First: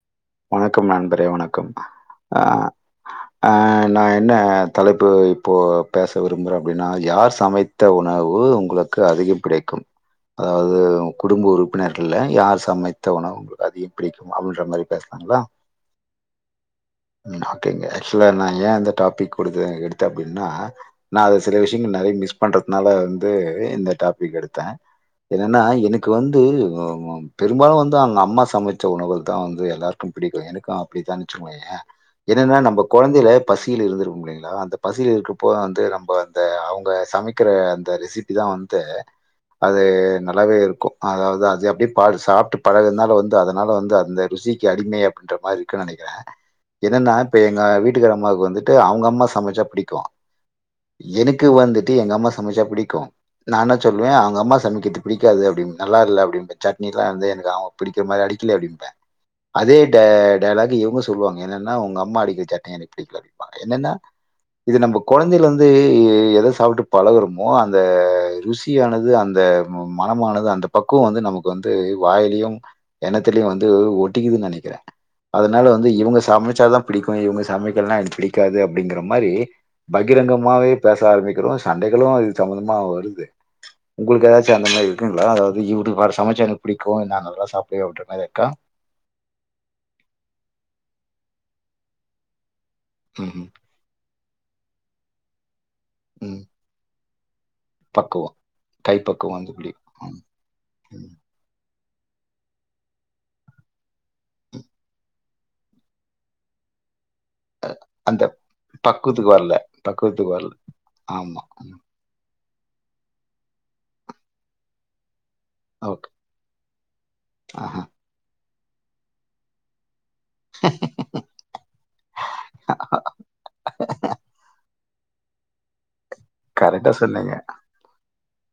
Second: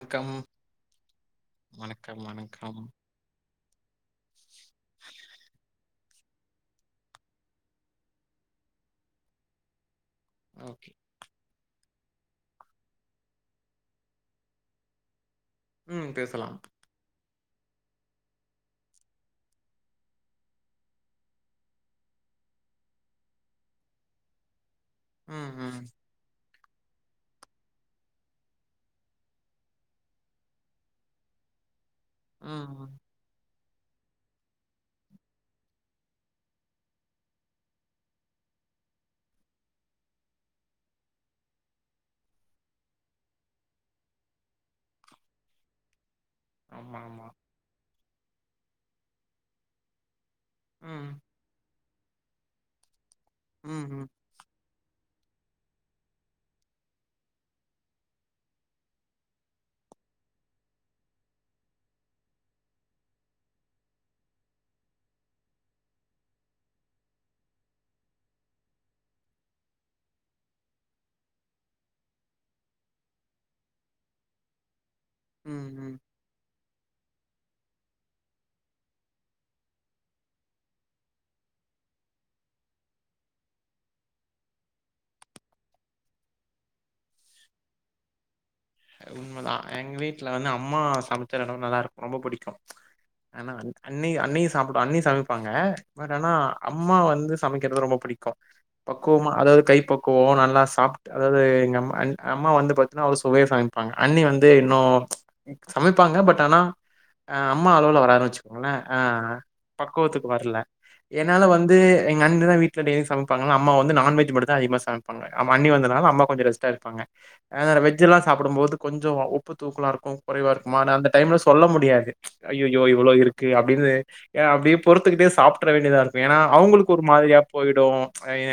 வணக்கம், வணக்கம் நண்பரே வணக்கம் அ ஆ நா என்ன தலைப்பு இப்போ பேச விரும்புறே அப்டின்னா யார் சமைத் த உணவு உங்ளுக்கு அதிகம் கிடைக்கும் அதாவ்து ஓகே. உங் குடும்ப உறுப்பினர்கள்ல யார் சமைத்த உணவு உங்ளுக்கு அதிகம் பிடிக்கும் அப்டின்ற மாரி பேசலாங்களா ம் பேசலாம் ம் ஓகேங்க ஆக்சுவலா நா ஏ இந்த டாபிக் குடுத்தே எடுத்தே அப்டின்னா நா அது சில விஷயங்கள் நெறைய மிஸ் பண்றதுனால வந்து இந்த டாபிக் எடுத்தே ம், என்னன்னா ம், எனக்கு வந்து பெரும்பாலு வந்து அவங்க அம்மா சமைச்ச உணவு தா வந்து எல்லாருக்கு பிடிக்கு எனக்கு அப்டித்தா வெச்சுகோயே என்னன்னா ம், நம்ப ம். கொழந்தைல பசியில் இருந்திருக்கு இல்லீங்கலா அந்த பசியில இருக்கப்போ வந்து நம்ப வந்து அவங்க சமைக்கற அந்த ரெசிபி இதா வந்து அது நல்லாவே இருக்கு அதாவது அது அப்டியே [unintelligible] சாப்ட்டு பழகுதுனால வந்து அதனால வந்து அந்த ருசி அடிமை அப்பின்ற மாரி இருக்கு நெனைக்கிறே ஆமா, என்னன்னா ஆமா. இப்ப எங்க வீட்டுக்கார அம்மாவுக்கு வந்துட்டு அவங்க அம்மா சமைச்சா புடிக்கு ம், எனக்கு வந்துட்டு எங்க அம்மா சமைச்சா புடிக்கு நா என்னா ம், சொல்வே ம், அவங்க அம்மா சமைக்கிறது பிடிக்காது அப்டின் நல்லா இல்ல அப்டிப்பே சட்னி எல்லா வந்து எனக்கு அவங்க பிடிகிற மாரி அரைக்கல அப்டிம்பே அதே ட டயலாக் இவங்க சொல்லுவாங்க என்னன்னா உங்க அம்மா அரக்கிற சட்னி எனக்கு பிடிக்கல அப்டிப்பாங்க என்னன்னா இது நம்ம குழந்தையிலந்து எத சாப்ட்டு பழகுறோமோ அந்த ருசி ருசியானது அந்த மனமானது அந்த பக்குவம் வந்து நமக்கு வந்து வாயிலையு எண்ணத்தலயு வந்து ஒட்டிக்குதுனு நெனைக்கிறே அதனால ம், வந்து ம். இவங்க சமைச்சாதா புடிக்கு இவங்க ச மைக்கலனா என்கு பிடிக்காது அப்டிங்கிற மாரி பகிரங்கமாவே பேச ஆரம்பிக்கிறோ சண்டைகளு அது சம்பந்தமா வருது உங்ளுக்கு ஏதாச்சு அந்த மாரி இருக்குங்களா அதாவது இவர் சமைச்சா எனக் பிடிக்கு நா நல்லா சாப்டுவே அப்பிடின்ற மாரி இருக்கா உண்மதா எங் வீட்ல வந்து அம்மா சமைக்கிறது நல்லாருக்கு ரொம்ப பிடிக்கு ம்ஹ்ம். ஆனா அ அண்ணி அண்ணி சாப்ட அண்ணி சமைப்பாங்க பட் ஆனா ம். அம்மா வந்து சமைக்கிறது ரொம்ப புடிக்கு பக்குவம். பக்குவமா கைப்பக்குவம் வந்து அதாவது கை பிடிக்கும். ம், பக்குவம் நல்லா ம். சாப்ட்டு அதாவது எங்க அம்மா வந்து பாத்தீங்கனா ஒர் சுவையா சமை ப்பாங்க அண்ணி வந்து இன்னு சமைப்பாங்க பட் ஆனா அம்மா அளவுல அந்த வராதுன்னு வெச்சுக்கோங்ளே ஆ பக்குவத்துக்கு வரல. பக்குவத்துக்கு வரல. வர்ல என்னால ஆமா. வந்து எங்க அண்ணி தா வீட்ல டெய்லி சமைப்பாங்க அம்மா வந்து நான்வெஜ் மட்டுந்தா அதிகமா சமைப்பாங்க அண்ணி ஓகே. வந்தனால அம்மா கொஞ்ச ரெஸ்ட் இருப்பாங்க ஆஹா. அது வெஜ் எல்லா சாப்பிடும்போது கொஞ்சோ உப்பு தூக்கலா இருக்கு குறைவா இருக்குமா அந்த டைம்ல சொல்ல முடியாது ஐய்யோயோ இவ்ளோ இருக்கு அப்டின்னு அப்டியே பொறுத்துக்கிட்டே சாப்ட்ர வேண்டியதா இரு இப் ஏன்னா கரெக்ட்டா அவுங்களுக்கு ஒரு சொன்னீங்க. மாரியா போயிடும்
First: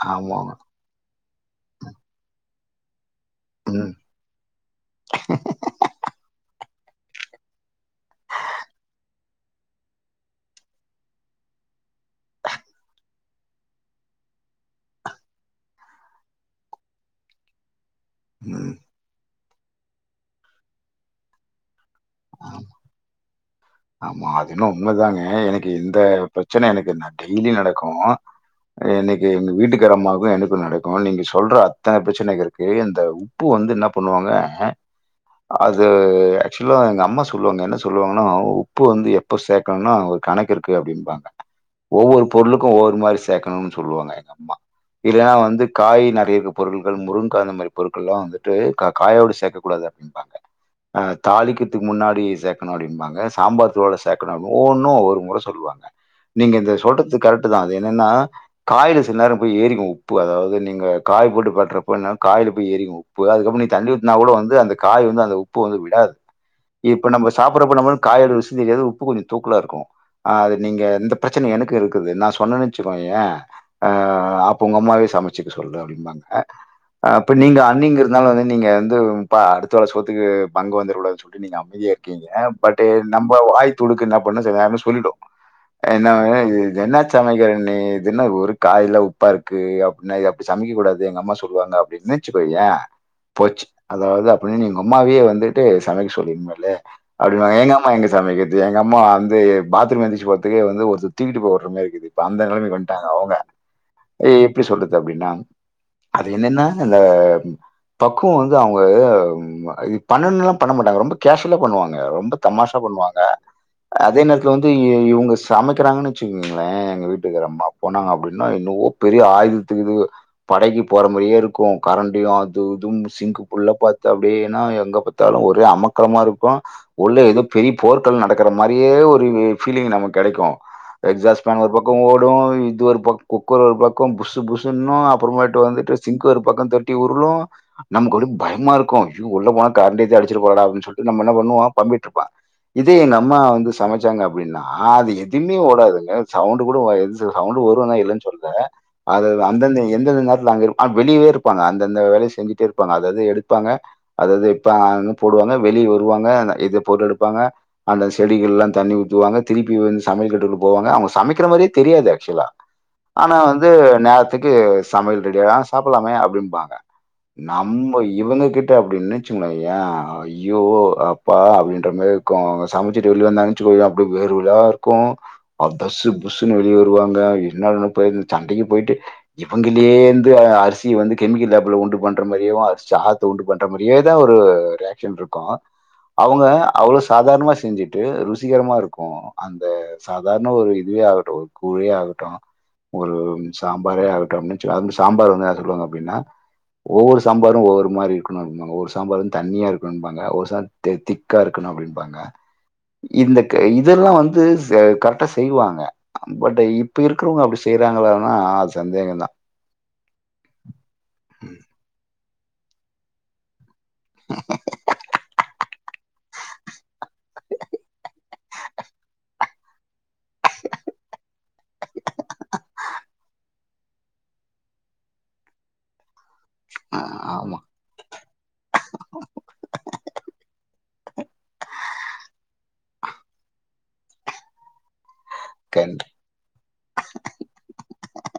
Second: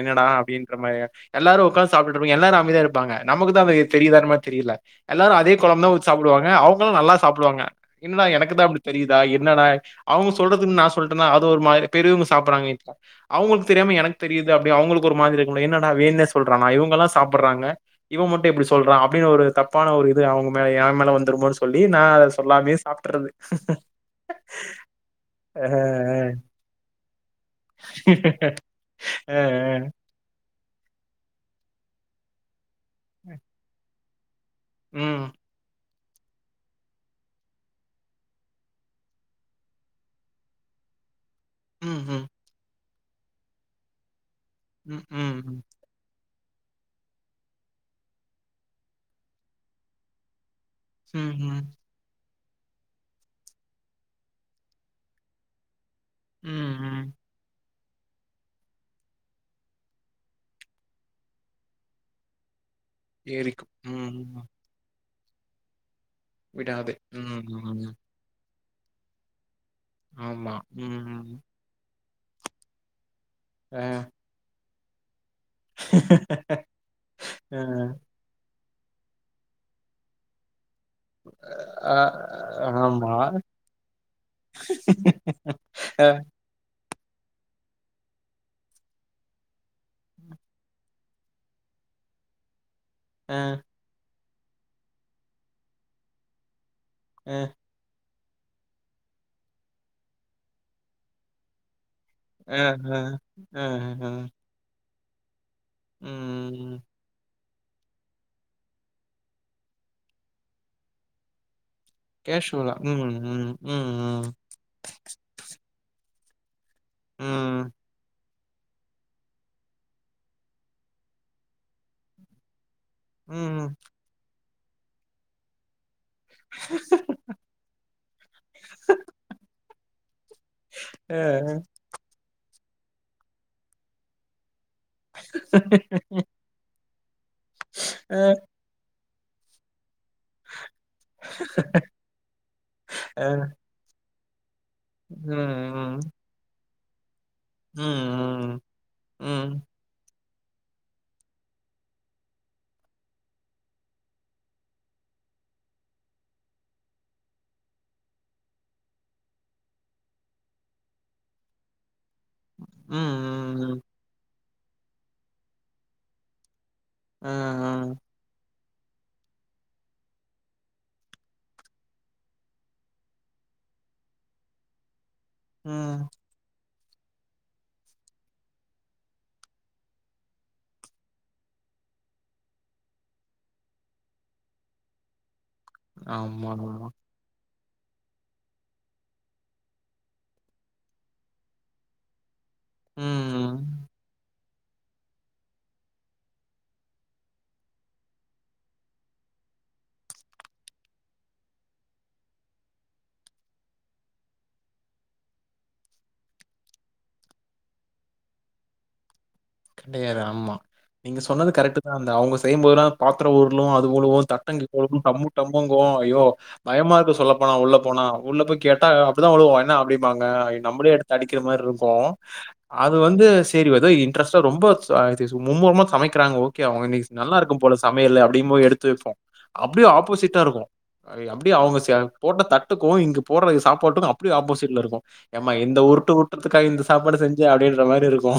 என்னடா ஆமாமா. அப்டின்னு ன்ற மாரி எல்லாரும் உக்காந்து சாப்பிட்டு இருப்பங்க எல்லாரும் அமைதியா இருப்பாங்க நமக்குதான் அந்த ம். இது தெரியிதா மாரி தெரில எல்லாரும் அதே கொழம்புதா ஊத்தி சாப்டுவாங்க அவுங்களும் நல்லா சாப்டுவாங்க என்னடா எனக்கு தா அப்புடி தெரியுதா என்னடா அவுங்க சொல்றதுன்னு நா சொல்றேனா அது ஒரு பெரியவுங்க சாப்புறாங்க இப்போ அவுங்களுக்கு தெரியாம எனக்கு தெரியுது அப்படி அவங்களுக்கு ஒரு மாதிரி இருக்கும்ல என்னடா வேணுணே சொல்றானா இவுங்கல்லாம் சாப்புட்றாங்க இவன் மட்டும் எப்புடி ம். சொல்றான் அப்புடின்னு ஒரு தப்பான ஒரு இது அவுங்க மேல என் மேல வந்துருமோ சொ சொல்லி நா அத சொல்லாமே சாப்புட்றது மா அதுன்னும் உண்மதாங்க எனக்கு இந்த பிரச்சன எனக்கு நா டெய்லி நடக்கும் அ இன்னக்கி அ எங்க அ வீட்டுக்காரொ அம்மாக்கு எனக்கும் நடக்கும் நீங்க சொல்ற அத்தன பிரச்சனை இருக்கு இந்த உப்பு வந்து என்ன பண்ணுவாங்க ம் அது ஆக்சுவலா எங்க அம்மா சொல்லுவாங்க என்ன சொல்லுவாங்கன்னா உப்பு வந்து எப்போ சேக்கணும்னா ஒரு கணக்கு இருக்கு அப்டின்ப்பாங்க ஒவ்வொரு ம் பொருளுக்கும் ஒவ்வொரு மாரி சேக்கணும்னு சொல்லுவாங்க எங்க அம்மா ம் ம் இல்லன்னா ம் வந்து காய் நறைய இருக்க பொருள்கள் முருங்கா அந்த மாரி பொருட்கள்ளெல்லாம் வந்துட்டு கா காயோட சேக்கக்கூடாது இன்பாங்க அ ம் ம் தாலிக்கத்துக்கு முன்னாடி சேக்கணும் அப்புடிம்பாங்க சாம்பார் தூளோட சேக்கணும் ஒவ்வொன்னும் ஒவ்வொரு முற சொல்லுவங்க நீங்க ம் இந்த ம் சொல்றது கரெக்ட் தா அது என்னன்னா காய்ல சில நேரம் போய் ஏரிக்கும் உப்பு அதாவது நீங்க காய் போட்டு பெறட்டுறப்ப என்ன காய்ல போய் ஏறிக்கும் உ ப்பு அதுக்கப்புறம் நீ ஏறிக்கும் தண்ணி ம் ஊத்துனா கூட ம் வந்து அந்த காய் வந்து அந்த உப்பு வந்து விடாது விடாது இப்ப நம்ம சாப்பிடுறப்ப ம் நம்மளுக்கு காயோட ருசி தெரியாது உப்பு கொஞ்சம் தூக்கலா இருக்கும் அது ஆமா நீங்க இந்த ம் பிரச்சன எனக்கு இருக் குது நா சொன்னேன்னு வச்சுக்கோயே அ அப்போ உங்க அம்மாவே சமைச்சுக்க சொல்லு அப்புடிம்பாங்க அப்ப அ நீங்க அண்ணிங்ற துனால வந்து நீங்க வந்து பா அடுத்த வேல சோத்துக்கு பங்கு வந்திடக்கூடாதுன்னு சொல்லி நீங்க அமைதியாக அ இருக்கீங்க பட்டு ஆமா நம்ம வாய் துடுக்கு என்ன பண்ணும் சொல்லிடும் அ என்ன து இது என்ன சமைக்கிற இதுன்ன ஒரு காய்லா உப்பா இருக்கு அப்புடின்னா எப் இப்டி சமைக்கக்கூடாது எங்க அம்மா சொல்வாங்க அப்டின்னு வச்சுக்கோயன் அ அ போச்சு அதாவ்து அப்டின்னு நீங்க உங்க அம்மாவே வந்துட்டு சமைக்க சொல்லு இனிமேலு அ அப்புடிம்பாங்க எங்க அம்மா எங்க சமக்கிறது எங்க அம்மா வந்து பாத்ரூம் எந்திருச்சு போறத்துக்கே வந்து ஒருத்த தூக்கிட்டு போடுற மாரி இருக்குது இப்ப அந்த அஹ அஹ எப்புடி சொல்றது அப்புடின்னா அது என்னன்னா ம் இந்த பக்குவம் வந்து அவுங்க பண்ணணுல்லாம் பண்ண மாட்டாங்க ரொம்ப கேஷீவல்லா பண்ணுவாங் க ரொம்ப கேஷுவலா தமாஷா ம் ம் பண்ணுவாங்க ம் அதே நேரத்துல வந்து இவுங்க சமைக்கிறாங்கன்னு வச்சுக்கங்களன் எங்க ம் வீட்டுக்காறம்மா ம் போனாங்க அப்புடி ன்னா இன்னவோ பெரிய ஆயுதத்துக்கு படைக்கு போற மாரியே இருக்கும் கரண்டியும் அது இதுவும் சிங்கு ம் புள்ள பாத்து அப்புடியேனா எங்க பாத்தாலும் ஒரே அமக்களமா இருக்கும் உள்ள ஏதோ பெரிய போர்கள் நடக்கற மாரியே ஒரு ஃபீலிங் நமக்கு கெடைக்கும் எக்ஸாஸ் ஆ, ஃபேன் ஒரு பக் கொ ஓடும் இது ஒரு பக் குக்கர் ஒரு பக்கொ புசு புசுன்னும் அப் அப்புறமேட்டு வந்துட்டு சிங் ஒரு பக்கம் கட்டி உருளு நமக்கு ஆ, அப்டி பயமா இருக்கும் ஜயோ உள்ள போன கரண்டிய அடிச்ச போவுதுனு சொல்ல நம்ம என்ன பண்ணுவோ பம்பிட்டு இருப்ப இதே எங்க ஆ, அம்மா வந்து சமைச்சாங்கனா அப்டின்னா அது எதுவுமே ம், ம், ஓடாதுங்க சவுண்ட் கூட ஓயாது இது சவுண்ட் வரு தா இல்லன்னு சொல்லல ம், அது ம், அந்தந்த எந்தந்த நேரத்துல அங்க இரு வெளியே இருப்பாங்க அந்தந்த வேலைய செஞ்சிட்டே இருப்பாங்க அத அது எடுப்பாங்க அதாவது இப்ப [unintelligible] போடுவாங்க வெளி வருவாங்க இது போட் எடுப்பாங்க அந்த செடிகள்ல்லா தண்ணி ஊத்துவாங்க திருப்பி வந்து சமையல் கட்டுக்குள்ள போவாங்க அவுங்க சமைக்கிற மாரியே தெரியாது ஆக்சுவலா ம் ம் ஆனா வந்து நேரத்துக்கு சமையல் ரெடி அ சாப்பட்லாமே அப்டிம்பாங்க நம்ம இவுனுககிட்ட அப்டி நின்னுச்சுன் வைய்யே அ அய்யோ அப் பாடா அப்டின்ற மேரி இருக்கு அவுங்க சமைச்சுட்டு வெளிய வந்தாகன் வெச்சுகோய அப்டியே வேர்வையா இருக்கு அ தஸ்சு ம். புஸ்ன் வெளியே வருவாங்க என்னடான் போய் சண்டைக்கு போயிட்டு இவங்கிளியேருந்து அ அரிசி வந்து கெமிக்கல் லேப்புல உண்டு பண்ற மாரியாவு அரிசி ஆத்த உண்டு ண்டு பண்ற மாரியேதா ஒரு ரியாக்ஷன் இருக்கு அவுங்க ஆமா ஆமா. அவ்ளோ சாதாரணமா செஞ்சுட்டு ருசிகரமா இருக்கு அந்த சாதாரணமா ஒரு இட்லியே ஆகட்டு ஒரு கூழே ஆகட்டு ஒரு ம். சாம்பாரே ஆகட்டு அப்டின்ச்சுக்கோ அது வந் சாம்பார் வந்து என்ன சொல்லுவாங்க அப்டின்னா ஒவ்வொரு சாம்பாரு ஒவ்வொரு மாரி இருக்கணும்பாங்க ஒரு சாம்பார் தண்ணியா இருக்கணும்ப்பாங்க ஒரு சா தே திக்கா இருக்கணு அப்டின்பாங்க இந்த க இதெல்லா வந்து ச கரெக்டா செய்வாங்க பட் இப்ப இரு ருக்கறவங்க அப்டி செய்ராங்காளானா அது சந்தேகந்தா கெடையாது ஆம்மா நீங்க சொன்னது கரெக்ட்டு தா அந்த அவுங்க செய்யும்போதெல்லா பாத்ரோ உருளு அத் து உழுவு தட்டங்கிட்ட உழுகு டம்மு டம்முங்கு ஐயோ பயமா இருக்கு சொல்லப் போனா உள்ள போனா உள்ள போய் கேட்டா அப்டிதா உழுவோ என்ன அப்டிம்பாங்க நம்ளே எடுத் அடிக்கிற மார் ருக்கு அது வந்து செரி எதோ இ இன்ட்ரெஸ்ட்டா ரொம்ப ச மும்முரமா சமைக்கிறாங்க ஓகே அவுங்க அ இன்னிக் நல்லா ஆமா. இருக்கும் போல சமையலு அப்டின் போய் எடுத்து வெப்போ அப்டியே ஆப்போசிட்டா இருக்கு அ அப்டியே அவுங்க சே போட்ட தட்டுக்கு இங்க போட்ற சாப்பாட்டுக்கு அப்டியே ஆப்போசிட்ல இருக்கு ஏம்மா இந்த கண் உருட்டு உருட்டுறதுக்கா இந்த சாப்பாடு செஞ்சு அப்டின்ற மாரி இருக்கு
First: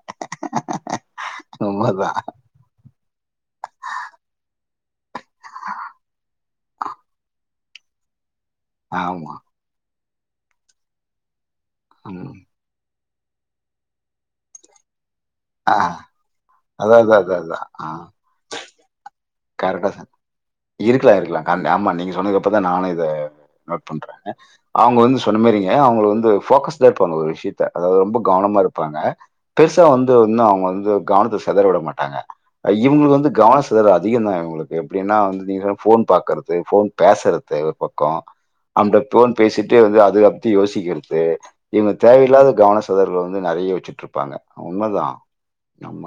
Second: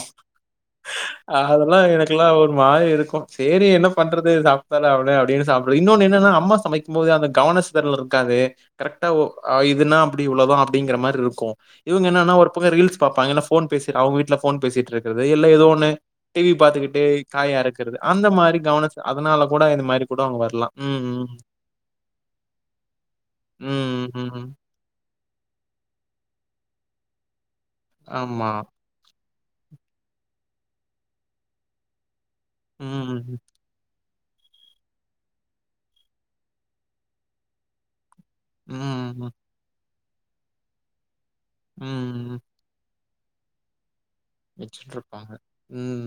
அதெல்லா உண்மதான். எனக்கெல்லா ஒரு மாரி இருக்கு சேரி என்ன பண்றது சாப்டு தான ஆவனு அப்டினு சாப்டுவ இன்னொனு என்னன்னா அம்மா சமைக்கும் போது அந்த கவனஸ் சிதறல் இருக்காது கரெட்டா ஒ ஆமா. அ இதுனா அப்டி இவ்ளோதா அப்டிங்கிற மார் ருக்கு இவங் என்னன்னா ம். ஒரு பக்க ரீல்ஸ் பாப்பாங்க இல்னா ஃபோன் பேசிர் அவுங்க வீட்ல ஃபோன் பேசிட்ருக்கறது இல்ல ஏதோ ஆ ஒன்னு டி வி அதான் பாத்துகிட்டே அதான் அதான் காய அறுக்கறது அந்த மாரி கவன சி அதனால கூட இந்த கரெக்டா மாரி சார் கூட அவங்க வரலாம். ம், இருக்லா ம். இருக்லா க ஆமா நீங்க சொன்னதுக்கு அப்றதா நானு இத நோட் பண்ற ம், ம். அவுங்க வந்து சொன்ன மாரிங்க அவுங்க வந்து ஃபோகஸ்டா இருப்பாங்க ஒரு விஷ்யத்த அதாவது ரொம்ப ஆமா. கவனமா இருப்பாங்க பெருசா வந்து ஒன்னு அவுங்க வந்து கவனத்த செதற விட மாட்டாங்க அ ம், இவுங்குளுக் வந்து ம். கவன செதறாது அதிகந்தா இவுங்குளுக்கு எப்டின்னா வந்து நீங்க ஃபோன் பாக்கற்து ஃபோன் பேசர்து ஒரு பக்கோ அந்த ம், ம். ஃபோன் பேசிட்டே வந்து அதுகப்தி யோசிக்கிறது ம், இவுங்க ம். தேவையில்லாத கவன செ செதறல் வந்து நெறைய வெச்சுட்ருப்பாங்க வெச்சிட்ருப்பாங்க ம்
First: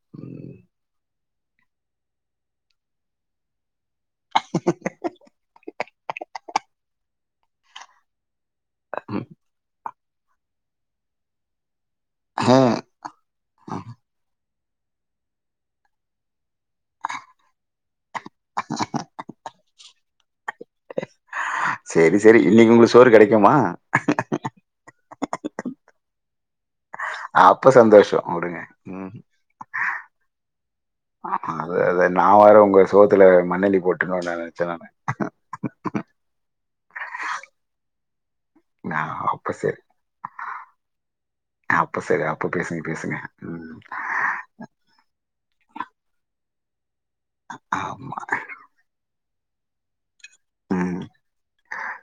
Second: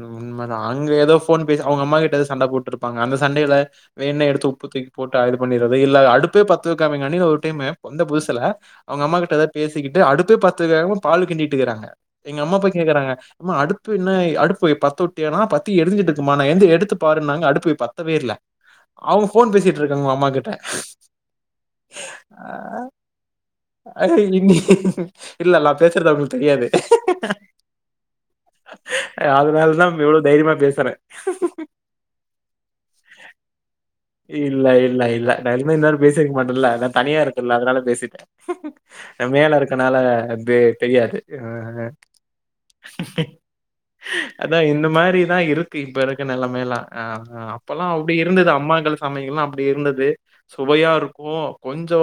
ம் உண்மதா அ அங்க ஏதோ ஃபோன் பேசி அவுங்க அம்மா கிட்ட எத சண்ட போட்டிருப்பாங்க அந்த சண்டையில வேணுனே எடுத்து உப்பு தூக் போட்டு அ இது பண்ணிறது இல்ல அடுப்பே பத்த வெக்காமேங்காண்டி ஒரு டைமு வந்த புதுசுல அவுங்க அம்மா ம். கிட்ட எத பேசிக்கிட் டு அடுப்பே பத்தவைகாம பால்லு கிண்டிட்றிக்கறாங்க எங்க அம்மா போய் அஹ், கேக்கறாங்க ஏம்மா அடுப்பு என்ன அடுப்பு பத்துட் த்தியானா பத்தி எரிஞ்சிட்ருக்குமா [unintelligible] எங்க எடுத்து பாருன்னாங்க அடுப்பு பத்தவே இல்ல அவுங்க ஃபோன் பேசிட் ருக்காங்க அம்மா கிட்ட சேரி சேரி இன்னிக் உங்குளுக் சோறு கெடைக்குமா இல்லல் லா பேசறது அவுங்களுக் தெரியாது அப்ப சந்தோஷோ உடுங்க ம் அதனால தான் இவ்ளோ தைரியமா பேசுறாங்க. ஆ அத நா வேற உங்க சோத்துல மண்ணல்லி போட் இல்ல இல்ல இல்ல டைமே இருந்தாலு பேசிக்க மாட்டேன்ல்ல அதா தனியா இருக்கல்ல அதனால பேசிட்டே நான் நா அப்ப மேல சரி. இருக்கனால அப்டியே தெரியாது அ அ அப்ப சரி. அப்ப பேசுங்க, பேசுங்க. ம். அதா இந்த மாரிதா இருக்கு இப்ப இருக்க நிலமையெல்லா அ அ அப்பல்லா ஆமா. அப்டி இருந்தது அம்மாங்கள் கொழந்தைகல்லா அப்டி இருந்தது சுவையா ம் இருக்கு கொஞ்சோ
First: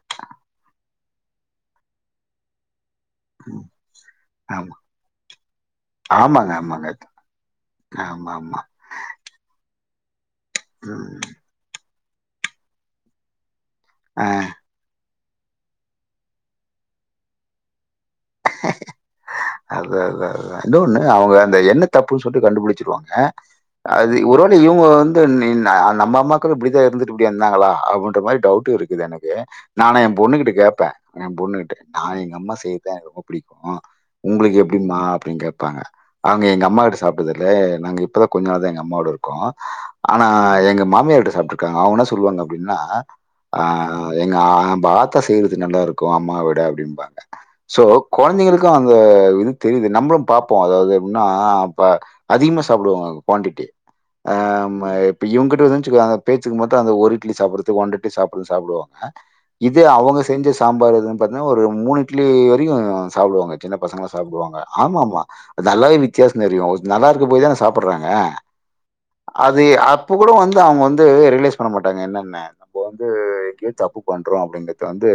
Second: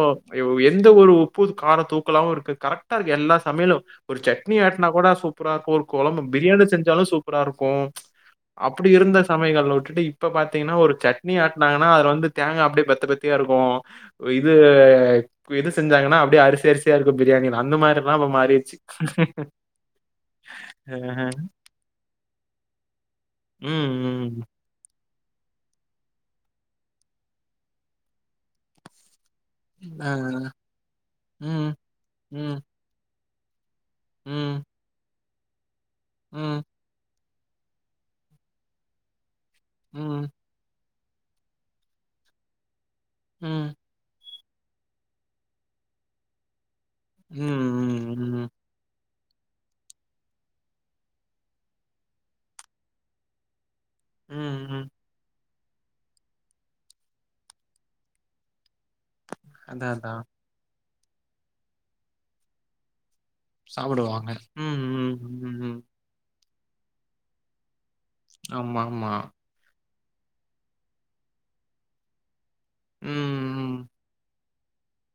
எந்த ஒரு உப்பு கார தூக்கலாவு இருக்கு கரெக் டா இருக்கு எல்லா ம் சமயலு ஒரு சட்னி ஆமா ஆட்டினா கூட சூப்பரா இருக்கு ஒரு கொலம்பு ஆமாங்க, பிரியாணி ஆமாங்க. செஞ்சாலு சூப்பரா இருக்கு ஆமா ஆமா அப்டி இருந்த சமயலகள் விட்டுட்டு இப்ப பாத்தீங்கன்னா ஒரு ம். சட்னி ஆட் ஆட்டுனாங்கன்னா அதுல வந்து தேங்கா அப்டியே பத்த பத்தயா இருக்கு ஆ இது இது செஞ்சாங்கன்னா அப்டியே அரிசி அரிசியா இருக்கு பிரியாணி அந்த மாரி எல்லா இப்ப மாறிடுச்சு அது அதுதா அதுதா இன்னொண்ணு ஆஹ. அவுங்க அந்த என்ன தப்புன்னு சொல்லிட்டு கண்டுபிடிச்சிருவாங்க ம், அது ம். ஒருவ இவுங்க வந்து நி நா நம்ம அம்மாக்கள்ளு இப்டித்தா இருந்துட்டு இப்டி வந்தாங்களா அப்டின்ற மாரி டவுட்டு இருக்குது எனக்கு நா ஆன ஆ. என் பொண்ணுகிட்ட கேட்பே என் ம், பொண்ணுகிட்ட நா எங்க அம்மா ம், செய்யதுத எனக்கு ரொம்ப புடிக்கு உங்களுக்கு ம், எப்டிமா அப்டின்னு கேக்ப்பாங்க அவுங்க ம், எங்க அம்மா விட்டு சாப் டுகே நாங்க இப்பதா கொஞ்ச நாள் தா எங்க அம்மாவோட இருக்கோ ம், ஆனா ம், எங்க மாமியார்விட்ல சாப்ட்டு இருக்காங்க அவுங்க எனா சொல்லுவாங்க அப்டின்னா ஆ ம், எங்க அ நம்ப ஆத்த செய்யறது நல்லா இருக்கு அம்மா விட அப்டின்னுபாங்க சோ ம், குழந்தைங்களுக்கு ப்ப இது தெரியுது நம்மளு பார்ப்போ அதாவது எப்டின்னா அதிகமா சாப்டுவாங்க குவாடிட்டி ம், ம். ஆமா இப்ப இவங்கிட்ட வன்ச்சிக்கோங் பேச்சுக்கு மத்து அந்த ஒரு இட்லி சாப்புறது ஒரு இட்லி சாப்புற வந்துடு சாப்புடுவாங்க இது அதான், அவுங்க அதான். செஞ்ச சாம்பார் இதுன்னு பாத்தீங்கனா ஒரு மூணு இட்லி வரைக்கு சாப்புடுவாங்க சின்ன பசங்க சாப்பிடுவாங்க. சாப்புடுவாங்க ம், ஆமா ம், ஆமா ம், அது ம். நல்லாவே வித்தியாசோ தெரியு நல்லா இருக்கு போதே அத சாப்புறாங்க ஆமா ஆமா அது அப்ப கூட வந்து அவுங்க வந்து ரியலைஸ் பண்ண மாட்டாங்க என்னனு இப்ப வந்து ம், எங்கேயோ ம். தப்பு பண்றோ அப்டிங்கறத வந்து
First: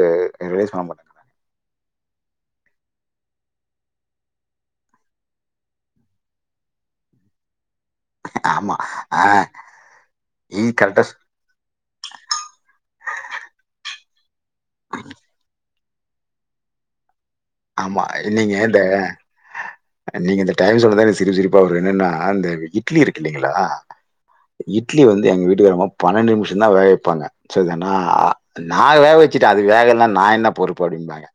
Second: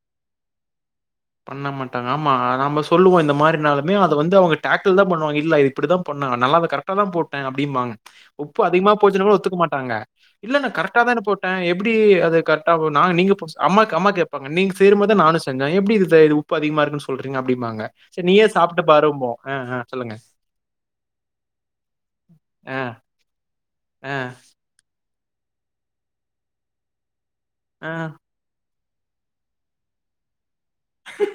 ரியலேஸ் பண்ண மாட்டங்க பண்ண மாட்டாங்க ஆமா நம்ம சொல்லுவோ இந்த மாரினாலுமே அத வந்து அவுங்க டேக்கள் தா பண்ணுவாங்க இல்ல இப்டித்தா பண்ணா நல்லாத கரெக் கரெக்டா தா போட்டே அப்டின்னு வாங்க உப்பு ஆமா. அதிகமா ஆ போசுனா கூட ஒத்துக்க மாட்டாங்க இல்ல இது கரெக்ட்டா சொ கரெக்ட்டதா போ அ எப்டி அது கரெட்டாகுனா நீங்க இப் அம்மாக்கு அம்மா கேப்பாங்க நீங்க செய்யற மாரி தா நானு செஞ்சே எப்டி இது அத்த இது உப்பு அதிகமா இருக்குன்னு சொல்றீங்க அப்டிங்க ஆமா. சரி நீயே நீங்க இந்த சாப்ட்டு பாருன் போ அ அ சொல்லுங்க நீங்க இந்த டைம் சொன்னதா சிரிப்பு சிரிப்பா வருது என்னன்னா அந்த ஆ, இட்லி இருக்கு இல்லங்களா ஆ, இட்லி வந்து எங்க வீட்டுக்காறமா பன்னெண்டு நிமிஷம் தா வேக வெப்பாங்க சேரி தானா ஆ. நா வேக வச்சுட்டே அது வேகலனா நா என்ன பொறுப்பு அப்டிபாங்க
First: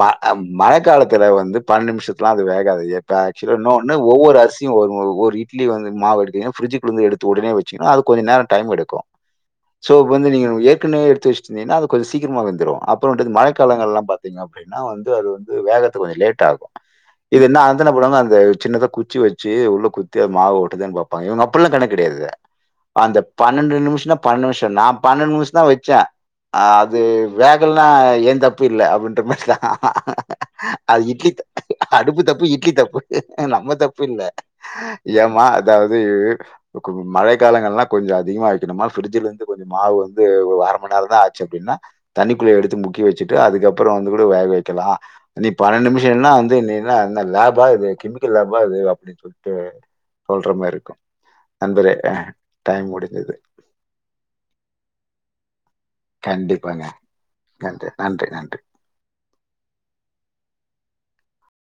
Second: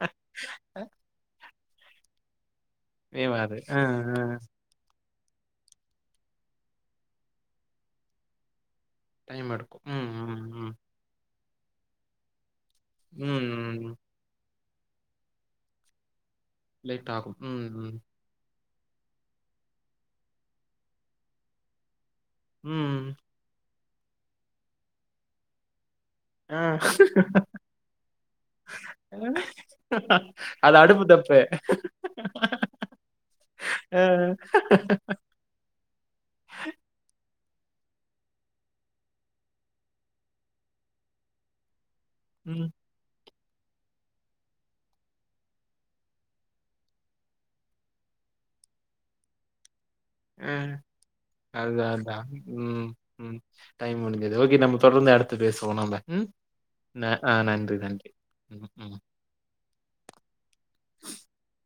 மா அ மழ காலத்துல வந்து பண்ணெண்டு நிமிஷத்துல எல்லா அது வேகாது ஆக்சுவலி வேவாது. ஆ, இன்னொனு ஆ. ஒவ்வொரு அரிசி ஓ ஓ ஒரு இட்லி வந்து மாவு எடுபிங்க வந்து எடுத்து உடனே வச்சீங்கா அது கொஞ்ச நேரோ டைம் எடுக்கு டைம் எடுக்கும். சோ ம், வந்து ம், நீங்க ம். ஏற்கனவே எடுத்து வச்சிந்தீங்கன்னா அது கொஞ்சோ சீக்கிரமா வெந்துடு அப் புறோ வந்து ம், ம். மழக்கலங்கள்யெல்லா பாத்திங்க அப்டினா வந்து அது வந்து வேகத்து கொஞ்சோ லேட் ஆகு லேட் ஆகும். இது என்ன ம், ம். அனந்தனபடு வாக அந்த சின்னதா குச்சி வச் ச்சி உள்ள குத்தி அது மாவு ஓட்டுதான்னு பாப்பாங்க இவுங்க அப்பில்லா கணக்கு கெடையாது ம். அந்த பன்னெண்டு நிமிஷம்ன்னா பன்னெண்டு நிமிஷம் நா பன்னெண்டு நிமிஷம் தா வச்ச ஆ அது வேகல்னா ஏன் தப்பு இல்ல அப்டின்ற மாரிதா அது அடுப்பு இட்லி தப்பு. அடுப்பு தப்பு இட்லி தப்பு நம்ம ஆ. தப்பு இல்ல ஏமா அதாவது மழை காலங்கள் எல்லா கொஞ்சோ அதிகமா வைக்கணும்ன பிரிட்ஜல இருந்து கொஞ்ச மாவு வந்து ஒரு அர மணி நேரம் தா ஆச் அப்டின்னா தண்ணிக்குள்ள ம். எடுத்து முக்கி வச்சுட்டு அதுக்கு அப்பறம் வந்து கூட வேகச்சு வைக்கலா நீ பன்னெண்டு நிமிஷம் என்ன வந்து லேபா இது கெமிக்கல் லேபா இது அப்டி சுட்டு சொல்ற ஆ. மாரி இருக்கு அதுதான், நண்பரே அதான். ம். டைம் முடிஞ்சது ம். டைம் முடிஞ்சது ஓகே நம்ம தொடர்ந்து அடுத்து பேசுவோ நம்ம ம் கண்டிப்பாங்க. அ நன்றி நன்றி ம் ம் [inaudible]